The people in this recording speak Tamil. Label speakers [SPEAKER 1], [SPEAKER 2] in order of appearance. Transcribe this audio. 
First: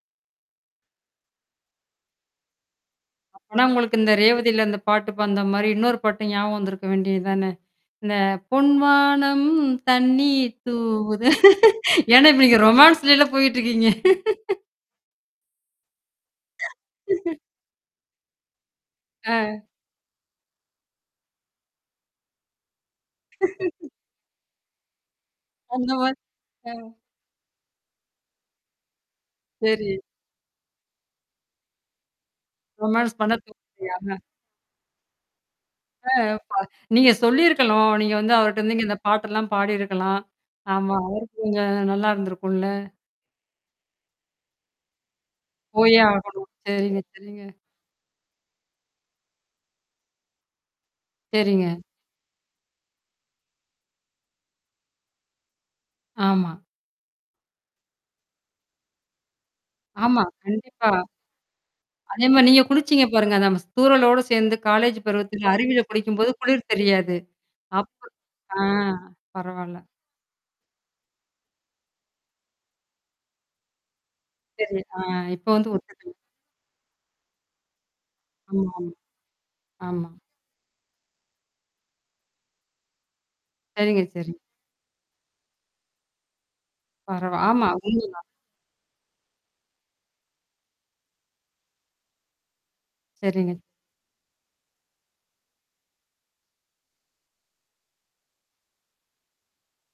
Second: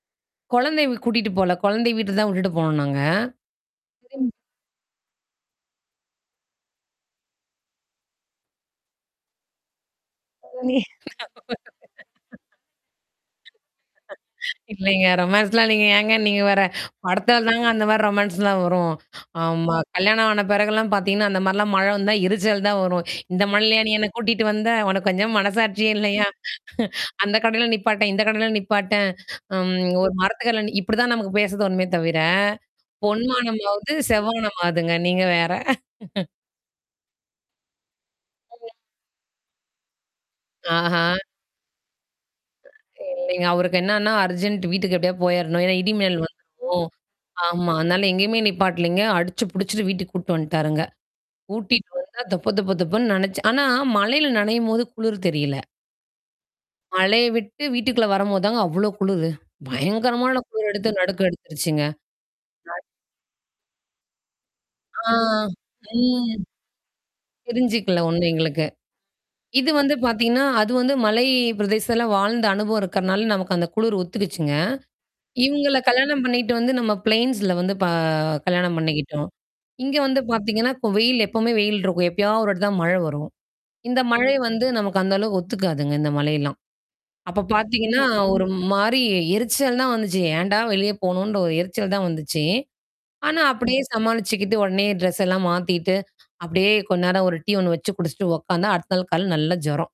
[SPEAKER 1] கொழந்தைய கூட்டிட்டு போல. கொழந்தைய வீட்ல தான் விட்டுட்டு போனோம் நாங்க.
[SPEAKER 2] அப்பனா உங்களுக்கு, இந்த
[SPEAKER 1] [unintelligible]
[SPEAKER 2] ரேவதில அந்த பாட்டு பாடுன மாரி இன்னொரு பாட்டு ஞாபகம் வந்துருக்க வேண்டியது தான, "இந்த பொன்வானம் தண்ணி தூவுது" ஏனா நீங்க ரொமான்ஸ்லல போயிட்டு இருக்கீங்க.
[SPEAKER 1] இல்லைங்க. ரொமான்ஸ்லாம் இல்லைங்க, ஏங்க நீங்க வேற, படத்துல தாங்க அந்த மாரி ரொமான்ஸ்லாம் வரும்.
[SPEAKER 2] அ.
[SPEAKER 1] ஆமா. கல்யாணம் ஆன பெறகுலாம் பாத்தீங்கன்னா, அந்த மாரிலாம் மழ வந்தா எரிச்சல் தான் வரும். "இந்த மழைலயா நீ என்ன கூட்டிட்டு வந்த, உனக்கு கொஞ்சம்
[SPEAKER 2] அந்த
[SPEAKER 1] மனசாட்சியே
[SPEAKER 2] மா
[SPEAKER 1] இல்லையா?
[SPEAKER 2] அ.
[SPEAKER 1] அந்த கடையில நிப்பாட்டேன், இந்த கடையில நிப்பாட்டேன், அம்,
[SPEAKER 2] சரி.
[SPEAKER 1] ஒரு மரத்துக்கடில நி" இப்டிதான் நமக்கு பேச தோணுமே தவிர,
[SPEAKER 2] ரொமான்ஸ்
[SPEAKER 1] பொன்
[SPEAKER 2] பண்ண
[SPEAKER 1] வானமாவது
[SPEAKER 2] தோணலயா
[SPEAKER 1] செவ்மானமாவுதுங்க நீங்க வேற.
[SPEAKER 2] அ, பா நீங்க சொல்லியிருக்கணும். நீங்க வந்து,
[SPEAKER 1] [unintelligible]
[SPEAKER 2] அவர்ட்ட இந்த பாட்டெல்லாம் பாடியிருக்கலாம். ஆமா.
[SPEAKER 1] ஆஹ.
[SPEAKER 2] அவருக்கும் கொஞ்சம் நல்லாயிருந்துருக்குல்ல.
[SPEAKER 1] [unintelligible] அவருக்கு என்னன்னா, அர்ஜென்ட் வீட்டுக்கு எப்டியாது போயிரணும். ஏனா இடி
[SPEAKER 2] போயே
[SPEAKER 1] மின்னல்
[SPEAKER 2] ஆகணும்.
[SPEAKER 1] வந்துரும்
[SPEAKER 2] சேரிங்க, சேரிங்க.
[SPEAKER 1] ஆமா. அதனால எங்கேயுமே நிப்பாட்டலைங்க. அடிச்சு, புடிச்சுட்டு வீட்டுக்கு கூட்டு வந்துட்டாருங்க.
[SPEAKER 2] சேரிங்க.
[SPEAKER 1] கூட்டிட்டு வந்தா தொப, தொப தொபன்னு நனச்சு ஆனா மழையில நனையும்போது குளிர் தெரியல.
[SPEAKER 2] ஆமா.
[SPEAKER 1] மழைய விட்டு வீட்டுக்குள்ள வரம்போது தாங்க, அவ்ளோ குளுரு.
[SPEAKER 2] ஆமா.
[SPEAKER 1] பயங்கரமான குளிர்
[SPEAKER 2] கண்டிப்பா.
[SPEAKER 1] எடுத்து, நடுக்கம் எடுத்துருச்சுங்க.
[SPEAKER 2] அதே மாரி நீங்க
[SPEAKER 1] [unintelligible]
[SPEAKER 2] குளிச்சிங்க பாருங்க, நம்ம, ஸ் தூரலோடு சேந்து காலேஜ்
[SPEAKER 1] ஆ
[SPEAKER 2] பருவத்துல அருவில குளிக்கும்போது
[SPEAKER 1] ம்.
[SPEAKER 2] குளிர் தெரியாது. அப்ப
[SPEAKER 1] தெரிஞ்சுக்கல ஒண்ணும்
[SPEAKER 2] அ.
[SPEAKER 1] எங்களுக்கு, இது
[SPEAKER 2] பரவால்ல.
[SPEAKER 1] வந்து பாத்தீங்கன்னா, அது வந்து மலை பிரதேசத்துல வாழ்ந்த அனுபவம் இருக்கனால, நமக்கு அந்த குளிர் ஒத்துக்கிச்சுங்க.
[SPEAKER 2] சரி, அ, இப்போ வந்து,
[SPEAKER 1] இவங்கள
[SPEAKER 2] ஒத்துக்குது.
[SPEAKER 1] கல்யாணம் பண்ணிட்டு வந்து, நம்ம பிளைன்ஸ்ல வந்து ப கல்யாணம்
[SPEAKER 2] ஆமாம்.
[SPEAKER 1] பண்ணிக்கிட்டோம். இங்கே
[SPEAKER 2] ஆமா.
[SPEAKER 1] வந்து பாத்தீங்கன்னா, கோ இப்ப வெயில் எப்போமே வெயில் இருக்கும். எப்பயாவது 1 வாட்டி தான் மழ வரும்.
[SPEAKER 2] சரிங்க,
[SPEAKER 1] இந்த
[SPEAKER 2] சரி.
[SPEAKER 1] மழை வந்து, நமக்கு அந்த அளவுக்கு ஒத்துக்காதுங்க இந்த மழையெல்லாம்.
[SPEAKER 2] பரவா
[SPEAKER 1] அப்ப
[SPEAKER 2] ஆமா.
[SPEAKER 1] பாத்தீங்கன்னா
[SPEAKER 2] உண்மைதான்
[SPEAKER 1] ஒரு மாரி எரிச்சல் தான் வந்துச்சு. ஏன்டா, வெளிய போனோன்ற ஒரு எரிச்சல் தான் வந்துச்சு. ஆனா
[SPEAKER 2] சரிங்க.
[SPEAKER 1] அப்டியே சமாளிச்சுக்கிட்டு உடனே ட்ரெஸ் எல்லாம் மாத்திட்டு, அப்டியே கொஞ்ச நேரம் 1 டீ ஒண்ணு வச்சு குடிச்சிட்டு உட்காந்தா அடுத்த நாள் காலைல நல்ல ஜுரம்.